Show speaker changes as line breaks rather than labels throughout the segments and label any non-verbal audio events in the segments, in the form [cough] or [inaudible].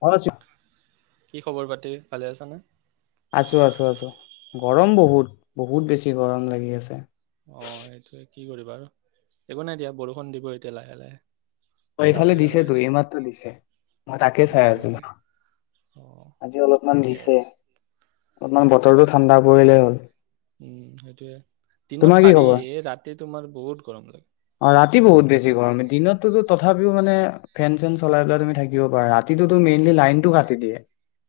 ভাল আছে
কি খবৰ পাতি ভালে আছনে
আছো আছো আছো গৰম বহুত বহুত বেছি গৰম লাগি আছে
অ সেইটোয়ে কি কৰিবা আৰু একো নাই দিয়া বৰষুণ দিব এতিয়া লাহে লাহে
অ এইফালে
ডাৱৰীয়া হৈ
দিছেতো
আহিছে
এইমাত্ৰো দিছে মই তাকে চাই
দিছে
আছো
নেকি? অ
আজি অলপমান
ঠিকে
দিছে
আছে
অলপমান বতৰটো ঠাণ্ডা পৰিলেই হ'ল
উম সেইটোয়ে দিনত
তোমাৰ কি
পাৰি
খবৰ
ৰাতি তোমাৰ বহুত গৰম লাগে
অ ৰাতি বহুত বেছি গৰম দিনততো তথাপিও মানে ফেন চেন চলাই পেলাই তুমি থাকিব পাৰা ৰাতিটোতো মেইনলি লাইনতটো কাটি দিয়ে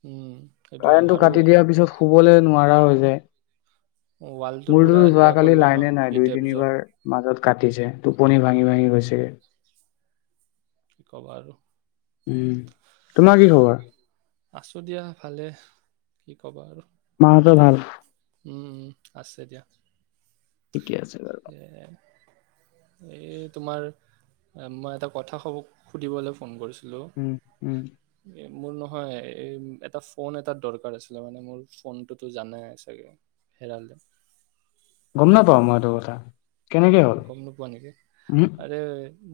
উম সেইটোৱে
কাৰেণ্টটো
আৰু
কাটি দিয়াৰ পিছত শুবলৈ নোৱাৰা হৈ হৈছে কোৱা
ৱালটো পুৰা
মোৰতো
সেয়া
যোৱাকালি
কৰিলে ন
লাইনে নাই
হিট
দুই
এবজৰ।
তিনিবাৰ মাজত কাটিছে টোপনি ভাঙি ভাঙি গৈছেগে
কি কবা আৰু
উম তোমাৰ কি খবৰ
আছো দিয়া ভালে কি কবা আৰু
মোৰটো ভাল
উম উম আছে দিয়া
ঠিকে আছে বাৰু
এ তোমাৰ মই এটা কথা সুধিবলৈ ফোন কৰিছো
উম উম
মোৰ ন হয় এই এটা ফোন এটা দৰকাৰ আছিলে মানে মোৰ ফোনটোতো জানই নাই চাগে হেৰালে
গম নপাওঁ মই এইটো কথা কেনেকে হ'ল?
গম ন পোৱা নেকি
উম,
আৰু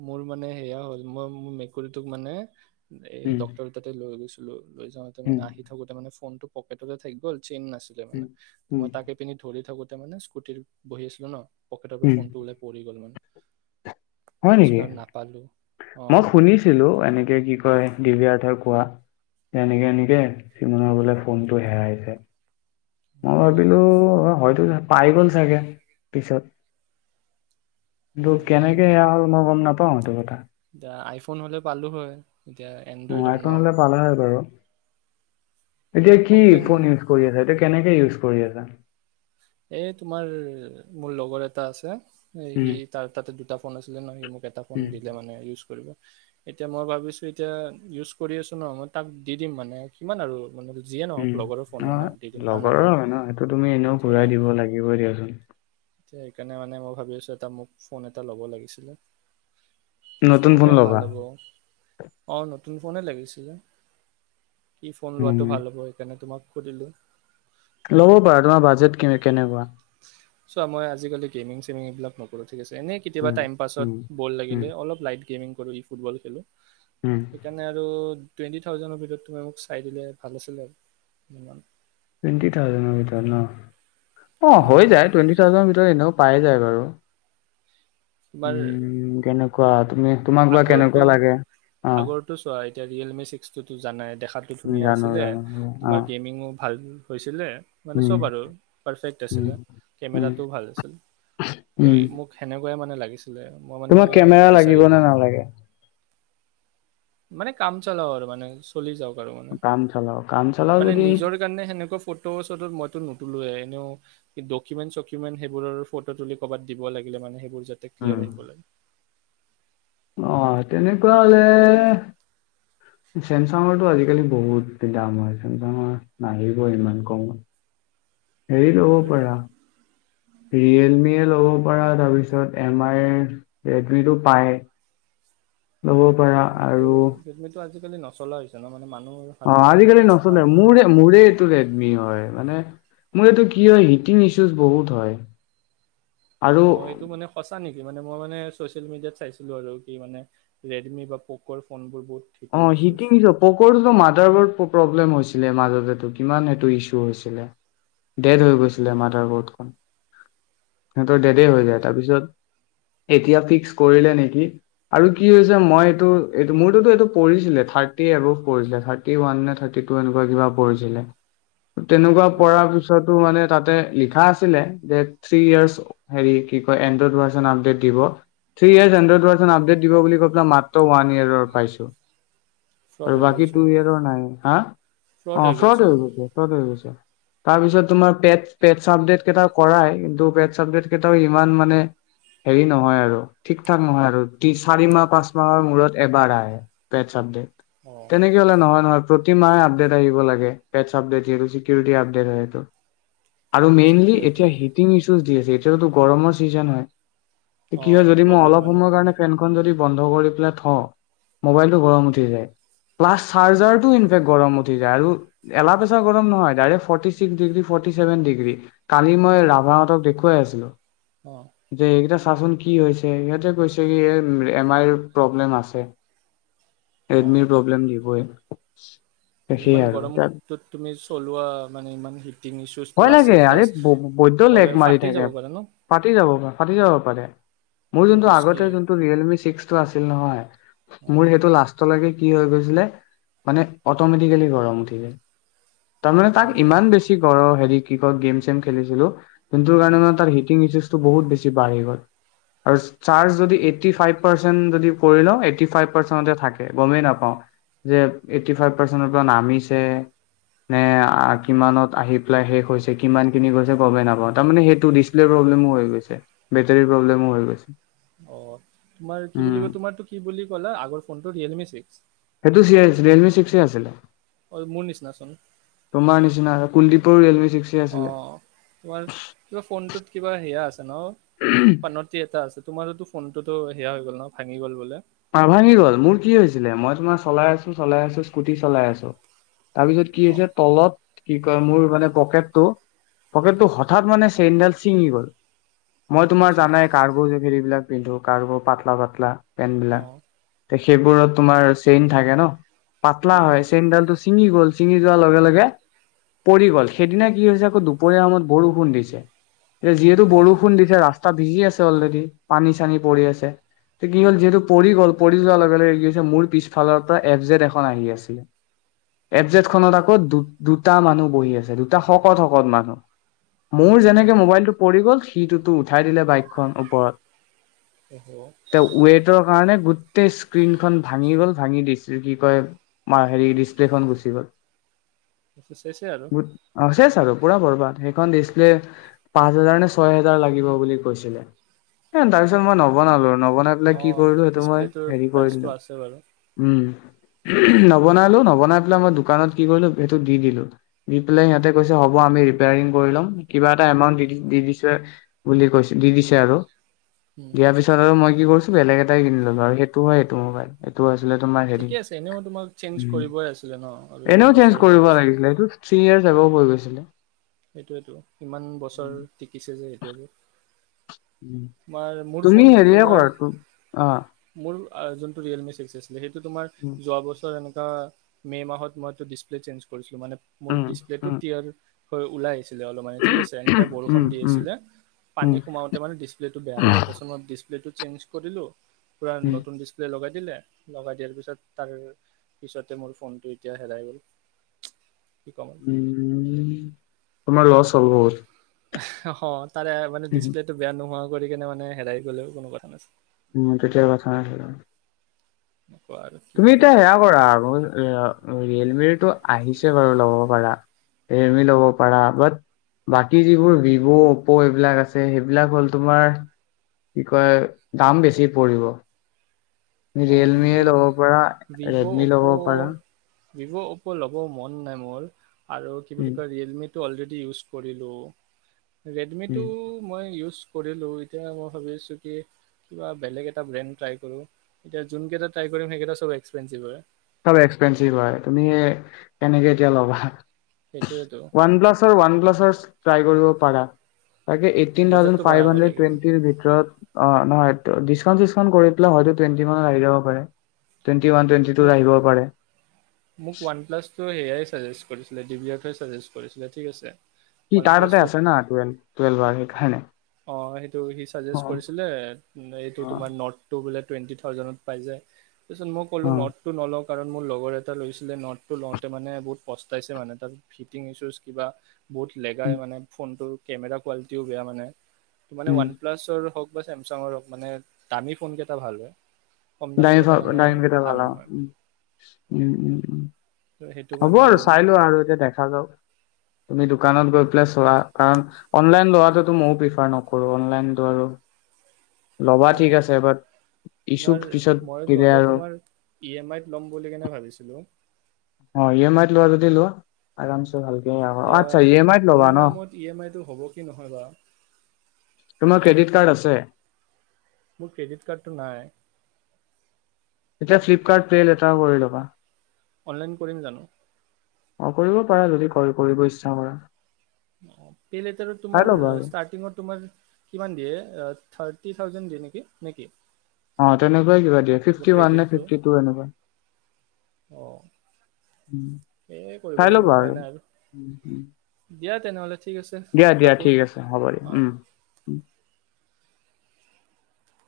মোৰ মানে সেয়া হ'ল মই মোৰ মেকুৰীটোক মানে এই
উম,
ডক্তৰ তাতে লৈ গৈছো হেল্লো লৈ যাওঁতে
উম,
মানে আহি থাকোতে মানে ফোনটো পকেটততে থাকি গ'ল চেইন নাচিলে মানে
উম, উম,
মই তাকে এপিন ধৰি থাকোতে মে স্কটিত বহি আছিলো ন
উম,
ফোনটো ওলোই পৰি গ'ল মান
হয় নেকি
অ
মই শুনিছিলো এনেকে কি কয় ডি বি আৰথাৰ কোৱা যে এনেকে এনেকে চিমনৰ বোলে ফোনটো হেৰাইছে মই
অ
ভাবিলো হয়তো পাই গ'ল চাগে পিছত
অ
তোক
নাই
কেনেকে
নাই
এয়া হ'ল মই গম নাপাও সটো কথা
ফোন হলে পালো হয় এতিয়া
উ
এণ্ড্ৰইড হয় ন
আইফোন হলে পালা হয় বাৰু এতিয়া কি ফোন
কমপ্লেইন
ইউজ কৰি আছ এতিয়া কেনেকে ইউজ কৰি আছা
এ তোমাৰ মোৰ লগৰ এটা আছে সি
উম,
ত তাতে দুটা ফোন আছিলে ন হি মোক এটা ফোন
উম,
দিলে মানে ইউজ কৰিব এতিয়া মই ভাবিছো এতিয়া ইউজ কৰি আছো ন মই তাক দি দিম মানে কিমান আৰু মানে যিয়ে নহওঁক
উম,
লগৰো ফোন হয় ন
অ',
দি দিম ভাল
লগৰৰ
নালাগে ন
হয় সেইটো তুমি এনেও ঘূৰাই দিব লাগিবই দিয়াচোন
এয়া সেইকাৰণে মানে মই ভাবি আছো এটা মোক ফোন এটা ল'ব লাগিছিলে কি
নতুন
ফোন লোৱা
ল'বা
ভাল হ'ব অ নতুন নতুন ফোনে লাগিছিলে কি ফোন লোৱাটো
উম,
ভাল হ'ব সেইকাৰণে তোমাক সুধিলোঁ
লবা ৰবা তোমাৰ বাজেট কি কেনেকুৱা
চ' মই আজিকালি গেমিং চেমিং এইবাক নকৰো ঠিক আছে এনে কেতিয়াবা
উম,
টাইম পাছত
উম,
বল
উম,
লাগিলে অলপ লাট গেম আৰু ই ফুটবল খেলোঁ
উম।
সেইকাৰণে আৰু টুৱেণ্টি থাউজেণ্ডৰ ভিতৰত তুমি মোক চাই দিলে ভাল আছিলে আৰু যমান
টেণ্টি থাউজণ্ডৰ ভিতৰত ন অ হৈ
অ'
যায় টুৱেণ্টি থাউজেণ্ড ভিতৰত এনেকও পাই যায় আৰু
তোমাৰ
উম কেনে কোৱা তুমি তোমাক বা কেনেকুৱা লাগে অ
এতি ৰিয়েলমি ছ্স ট টো জানাই দেখাটো
উম,
ধুনীয়া
জানো
আছিলে
জানো
তোমাৰ
অ'।
গেমিঙো ভাল হৈছিলে মানে
উম,
চব আৰু আ
উম, উম।
কেমেটো ভাল আছিল
উম,
মোক সেনেকুৱাই মানে ছিল মই মানে
তোমাক কেমেৰা লাগিব
বিচাৰি পোৱা
নে
নাই
নালাগে?
মানে কাম চালাও আৰু মানে চলি যাওক
কাম চলাও কাম চলাও
মানে
যদি
নিজৰ কাৰণে সেনেকুৱা ফটো চটো মৈতো নো এইবোৰ এনেও ডকুমেট চকুমেণ্ট সেইবোৰৰ ফটো তুলি ক'বাত দিব লাগিল মানে সেইবোৰ যাতে ক্লিয়াৰ কৰে
আহ তেনেকুৱা হলে চেমচাঙৰটো আজিকালি বহুত দাম হয় চেমচাঙৰ নাহিব ইমান কমত হেৰি ল'ব
সেইটোৱেটো।
পাৰা ৰিয়েলমিয়ে ল'ব পাৰা তাৰপিছত এম আইৰ ৰেডমিটো পায় ল'ব পাৰা
ৰেডমি টো
আৰু
ৰেডমি টো আজিকালি নচলা হৈছে ন মানে মানুহৰ
অ
হাতত তেনেকুৱা
আজিকালি
দেখাও
নচলে
নাই।
মোৰে মোৰে এইটো ৰেডমি হয় মানে মোৰ এইটো কি হয় হিটিং ইছুজ বহুত হয় আৰু
অ এইেইটো মানে সঁচা নেকি কি মানে মই মানে চচিয়েল মিডিয়াত চাইছিলো আৰু কি মানে ৰেডমি বা প'কৰ' ফোন বোৰ বহুত
অ
হিটিং ইছ্যুজ
শিকিছ পকৰটোতো মাৰ্লেম মই চিনেমাৰ আগতে কিমান সেই টো ইচু হৈ ছিলে ডেড আধা খন সিহঁতৰ ডেডে
অ
হৈ যায় তাৰপিছত এতিয়া ফিক্স কৰিলে নেকি আৰু কি হৈছে মই এইটো এইটো মোৰতোতো এইটো পৰিছিলে থাৰ্টি এবভ পৰিছিলে থাৰ্টি ওৱান নে থাৰ্টি টু এনেকুৱা কিবা পৰিছিলে তেনেকুৱা
অ
পাৰা পিছত তাতে লিখা আছিলে যে থ্ৰী য়েৰ্ছ হেৰি কি কয় এণ্ড্ৰইড ভাৰ্ছন আপডেট দিব three years android version update দিব বুলি কৈ পেলাই মাত্ৰ ওৱান ইয়াৰৰ পাইছো
ফ্ৰড
আৰু
হৈ
বাকী
গ'লচোন
টো ইয়াৰৰ নাই হা
ফ্ৰড
অ
হৈ
ফ্ৰদ
গ'লচোন
হৈ গৈছে তাৰ পিছত তোমাৰ পে পেপচ আপডেট কেইটা কৰাই কিন্তু পেপচ আপডেট কেইটাও ইমান মানে হেৰি নহয় আৰু ঠিকঠাক নহয় আৰু চাৰি মাহ পাঁচ মাহৰ মূৰত এবাৰ আহে। পেপচ আপডেট
অ
তেনেকে হলে নহয় নহয় প্ৰতি মাহে আপডেট আহিব লাগে পেপছ আপডেট দিয়ে কি আপডেট হয় এইটো আৰু মেইনলি
ছিকিউৰিটি
এতিয়া হিটিং ইছুজ দি আছে যিহেতো গৰমৰ ছিজন হয়
অ
কি হয় যদি মই
প্ৰব্লেম
অলপ
হয় ন
সময়ৰ কাৰণে ফেনখনন যদি বন্ধ কৰি পেলাই থ মোবাইল গৰম উঠি যায় প্লাচ চাৰ্জাৰটো ইনফেক্ট গৰম উঠি যায় আৰু এলাপেচা গৰম নহয় direct forty six ডিগ forty seven degree কালি মই ৰাভাহঁতক দেখুৱাই আছিলো
অ
যে এইটা চা চোন কি হৈছে সিহঁতে কৈছে কি এম আইৰ প্ৰব্লেম আছে
অ
এডমিৰ প্ৰব্লেম দিবই [unintelligible] সেই
ইমান
আৰু তাত
গৰমটোত তুমি চলোৱা মানে ইমান হিটিং ইছ্যুজটো
ভয়
আছে
লাগে আৰে
প্লাছ
বৈ্দ
হ'লে
লেগ মাৰি
ফাটি যাব
থাকে
পাৰে ন
ফাটি যাব পা ফাটি যাব পাৰে মোৰ
বহুত
যোনটো
ৰিস্কি
আগতে যোনটো ৰিয়েল মি ছিক্স টু আছিল নহয়
অঁ
মোৰ সেইটো লাষ্টলৈকে কি হৈ গৈছিলে মানে অটমেটিকেলি গৰম উঠি যায় তাৰমানে তাক
অঁ
ইমান বেছি হেৰি কি ক গেম চেম খেলিছিলো কিন্ত কাৰণে হিটিং বহুত বেছি ভাল হৈ গল চাৰ্জ যদি এইটী ফাইভ পাৰ্চন যদি থাকে গমে নাপাও যে এইটী ফাইভ পাৰ্চনৰ পৰা নামিছে নে আৰু কিমান আহি পেলাই শেষ হৈছে কিমান কিনি গৈছে গব নাপাওঁ তাৰমানানে সেইটো ডিছপ্লেৰ প্ৰব্লেমো হৈ গৈছে বেটৰীৰ প্ৰব্লেমো হৈ গৈছে
অ তোমাৰ কি বুলি
উম
ক তোমাৰো কি বুলি ক'লা আগৰ ফোনটো ৰিয়েলমি
সেইটো
ছিক্স
ৰিয়েলমি ছিক্সে আছিলে
অ মোৰ নিচিনাচোন।
মন্দিপৰ ৰিলমি
অ তোমাৰ কিবা ফোনটোত কিবা সেয়া আছে। ন পানটি এটা আছ তোমাৰতো ফোনটো সেয়া হৈ গল ন ভাঙি গ'ল বলে
পা ভাঙি গল মোৰ কি হৈছিলে মই তোমাৰ চলাই আছো চলাই আছো স্কুটি চলাই আছো তাৰপিছত কি
অঁ
হৈছে তলত কি কয় মোৰ মানে পকেটটো পকেটটো হঠাৎ মানে চেইনডাল ছিঙি গ'ল মই তোমাৰ
আচ্ছা
জানাই কাৰ গোজ ফে এইবিলাক পিন্ধো কাৰোবাৰ পাতলা পাতলা পেন
অঁ
তে সেইবোৰত তোমাৰ চেইন থাকে ন পাতলা
উম উম,
হয় চেনডালটো চি চিঙি গল চিঙি যোৱাৰ লগে লগে পৰি গল সেইদিনা কি হৈছে আকৌ দুপৰীয়া সময়ত বৰষুণ দিছে এ যিহেতু
অঁ
বৰষুণ দিছে ৰাস্তা ভিজি আছে অলৰেডি পানী চানী পৰি আছে ত কি হ'ল যিহেতু পৰি গ'ল পৰি যোৱাৰ লগে লগে কি হৈছে মোৰ পিছফালৰ পৰা এফজেট এখন আহি আছিলে এফজেটখনত আকৌ দু দুটা মানুহ বহি আছে দুটা শকত শকত মানুহ মোৰ
আচ্ছা
যেনেকে মোবাইলটো পৰি গ'ল সিটোতো উঠাই দিলে বাইকখন ওপৰত
অহ হঅ
মানে গোটেই স্ক্ৰীন খন ভাঙি গ'ল ভাঙি ডিচ কি কয় হেৰি ডিচপ্লেখন গুচি গ'ল
আছ শেষে আৰু
চেচ পুৰা বৰবাদ সেইখন ডিছপ্লে পাঁচ হাজাৰ নে ছয় হোজাৰ লাগিব বুলি কৈছিলে তাৰ পিছত মই নবনালো নবনাই পিনে কি
অ',
কৰিলো তোমাৰ
ডিচপ্লেটোৰ
হেৰি
প্ৰাইচটো
কৰিললো
আছে বাৰু।
উম নবনালো নবনাই পেলাই মই দোকানত কি কৰিলো সেইটো দি দিলো দি পেলাই সিহঁতে কৈছে হ'ব আমি ৰিপিয়াৰিং কৰি লম কিবা এটা এমাউন্ট দি দিছে বুলি কৈছে দি দিছে আৰু
উম,
দিয়াৰ পিছত আৰু মই কি কৰিছো বেলেগ এটা এটা কিনি ললো আৰু সেইটো হয় এইটো মোবাইল সেইটো আ কি কয় তোমাৰ হেৰি
ঠিকে আছে এনেও তোমাক চেঞ্জ
উম
কৰিবই আছিলে ন' আৰু
এনেও
ইমান
চেঞ্জ
বছৰ হৈ
কৰিব
গৈছে।
লাগিছিলে এইটো চলিয়েই জাব বুলি আছিলে
সেইটোৱেইটো ইমান বছৰ টিকিছে যে সেইটোৱেই বহুত
উম তুমি হেৰিয়ে কৰা তোক অ
আৰু যোনটো ৰিয়েলমি চলিছে, সেইটো তোমাৰ
উম,
যোৱা বছৰ এনে অ মে' মাহত মইটো ডিচপ্লে চেঞ্জ কৰিছিলো মানে মোৰ
উম,
ডিচপ্লেটো
উম,
তিয়ালো হয় ওলাইছো মানে ঠিক আছে এনেকে বৰষুণ
উম,
দি
উম,
আছিলে পানী
উম,
সোমাওতে মানে ডিচপ্লে সেটো বেয়া হৈ গ'ল।
উম,
তাৰপাছত মই ডিচ এইটো চেঞ্জ কৰিলো পুৰা নতুন ডিছপ্লে লগাই দিলে লগাই দিয়াৰ পিছত তাৰ পিছতে মোৰ ফোনটো এতিয়া হেৰাই গ'ল কি ক'ম
উম তোমাৰ লচ চলবজ
হয় তাৰে মানে ডিছপ্লে টো বেয়া নোহোৱা কৰি কেনে মানে হেৰাই গ'লেও কোনো কথা নাছিলে
উম তেতিয়াৰ কথা নাছিলে
এনেকুৱা আৰু কি
তুমি
ক'বা
এতিয়া সেয়া কৰা আৰু ৰিয়েলমিৰ টো আহিছে বাৰু ল'ব পাৰা ৰেডমি ল'ব পাৰা বাট বাকী যিবোৰ ভিভ' অপ্প' এইবিলাক আছে সেইবিলাক হ'ল তোমাৰ কি কয় দাম বেছি পৰিব
অ'
ৰিয়েলমিয়ে ল'ব
ভিভ'
পাৰা ৰেডমি ল'ব পাৰা
বিভ' অপ ল'ব মন নাই মোৰ আৰু কি বুলি
উম,
কয় ৰিয়েলমি অলৰেডি ইউজ কৰিলো ৰেডমিটো
উম,
মই ইউজ কৰিলোঁ এতিয়া মই ভাবিছোঁ কি কিবা বেলেগ এটা ব্ৰেণ্ড ট্ৰাই কৰোঁ এতিয়া যোনকেইটা ট্ৰাই কৰিমেইটা চব একসেনঞ্চিভ হয়
চব এক্সপেঞ্চিভ হয় তুমি কেনেকে এতিয়া ল'বা
সেইটোৱেতো
ৱান প্লাছাৰ ৱান প্লাছৰ ট্ৰাই কৰিব পাৰা তাকে এইটিন থাউজেন
বাজেটটো
ফাইভ
বঢ়াব
হাড্ৰেড
লাগিব
টুৱেটিৰ ভিতৰত অ নহয় ডিছকাউণ্ট চিছকাউণ্ট কৰিপেলাই হইটো টুৱেন্টি মানত আহি যাব পাৰে টুৱেন্টি ৱান টুৱেন্টি টো
মোক ৱান প্লাছ টো সেইয়াই চাজেষ্ট কৰিছিলে দিবিয়া ফেচ সাজেষ্ট কৰিছিলে ঠিক আছে
কি
ওৱান
তাৰ ততে
প্লাছটোত
আছে না টোৱেল হয়নে
অ সেইটো সি সাজেষ্ট কৰি ছিলে এইটো
অ
তোমাৰ নত টো বোলে টুৱেণ্টি থাউজেনত পাই যায় তাৰপিছ মই
অ
কলো নট টো নলওঁ কাৰণ মোৰ লগৰ এটা লৈছিলে নটটো লওঁতে মানে বহুত পস্তাইছে মানে তাত ফিটিং ইছুজ কিবা বহুত
উম
লেগাই মানে ফোনটো কেমেৰা কোৱালিটিও বেয়া মানে মানে
উম
ওৱান প্লাছৰ হওক বা চেমচাঙৰ মানে দামী ফোন কেইটা ভাল হয় কম দামী
ডাই
কেইটা মানে
ডাইং কেইটা ভাল আৰু
নহয়
উ উম উম উ
ত সেইটো
হ'ব
কাৰণে
আৰু চাই লোৱা আৰু এতিয়া দেখা যাওক তুমি দোকানত গৈ পেলাই চোৱা কাৰণ অনলাইন লোৱাটোতো ময়ো প্ৰিফাৰ নকৰো অনলাইন টো আৰু ল'বা ঠিক
অঁ
আছে বাট ইছ্যু
তোমাৰ
পিছত
মই
দিলে
ললে
আৰু
তোমাৰ ই এম আইত ল'ম বুলি কেনে ভাবিছিলো
অঁ ই এম আইত লোৱা যদি লোৱা আৰাম চে ভালকে আচ্ছা ই এম আইত ল'বা ন
টো হ'ব কি নহয় বাৰু
তোমাৰ ক্ৰেডিট কাৰ্ড আছে
মোৰ ক্ৰেডিট কাৰ্ডটো নাই
এতিয়া ফ্লিপকাৰ্ট পে লেটাৰ কৰি ল'বা
অনলাইন কৰিম জানো
অ কৰিব পাৰা যদি কৰি কৰিব ইচ্ছা কৰা
পে লেটাৰত
চাই
তোমাৰ
ল'বা আৰু
ষ্টাৰ্টিংত তোমাৰ কিমান দিয়ে ৰ্তি থাউজেণ্ড দিয়ে নেকি নে কি
অঁ তেনেকুৱাই কিবা দিয়ে ফিফটি ওৱান নে ফিফটি টু এনেকুৱা
অঁ
উম্
সেয়ে কৰিব
চাই
লাগিব
লবা
উপায়
আৰু
নাই
উম্ উম্
দিয়া তেনেহ'লে ঠিক আছে
দিয়া দিয়া
ৰাখোঁ
ঠিক আছে হ'ব দিয়া
অঁ
উম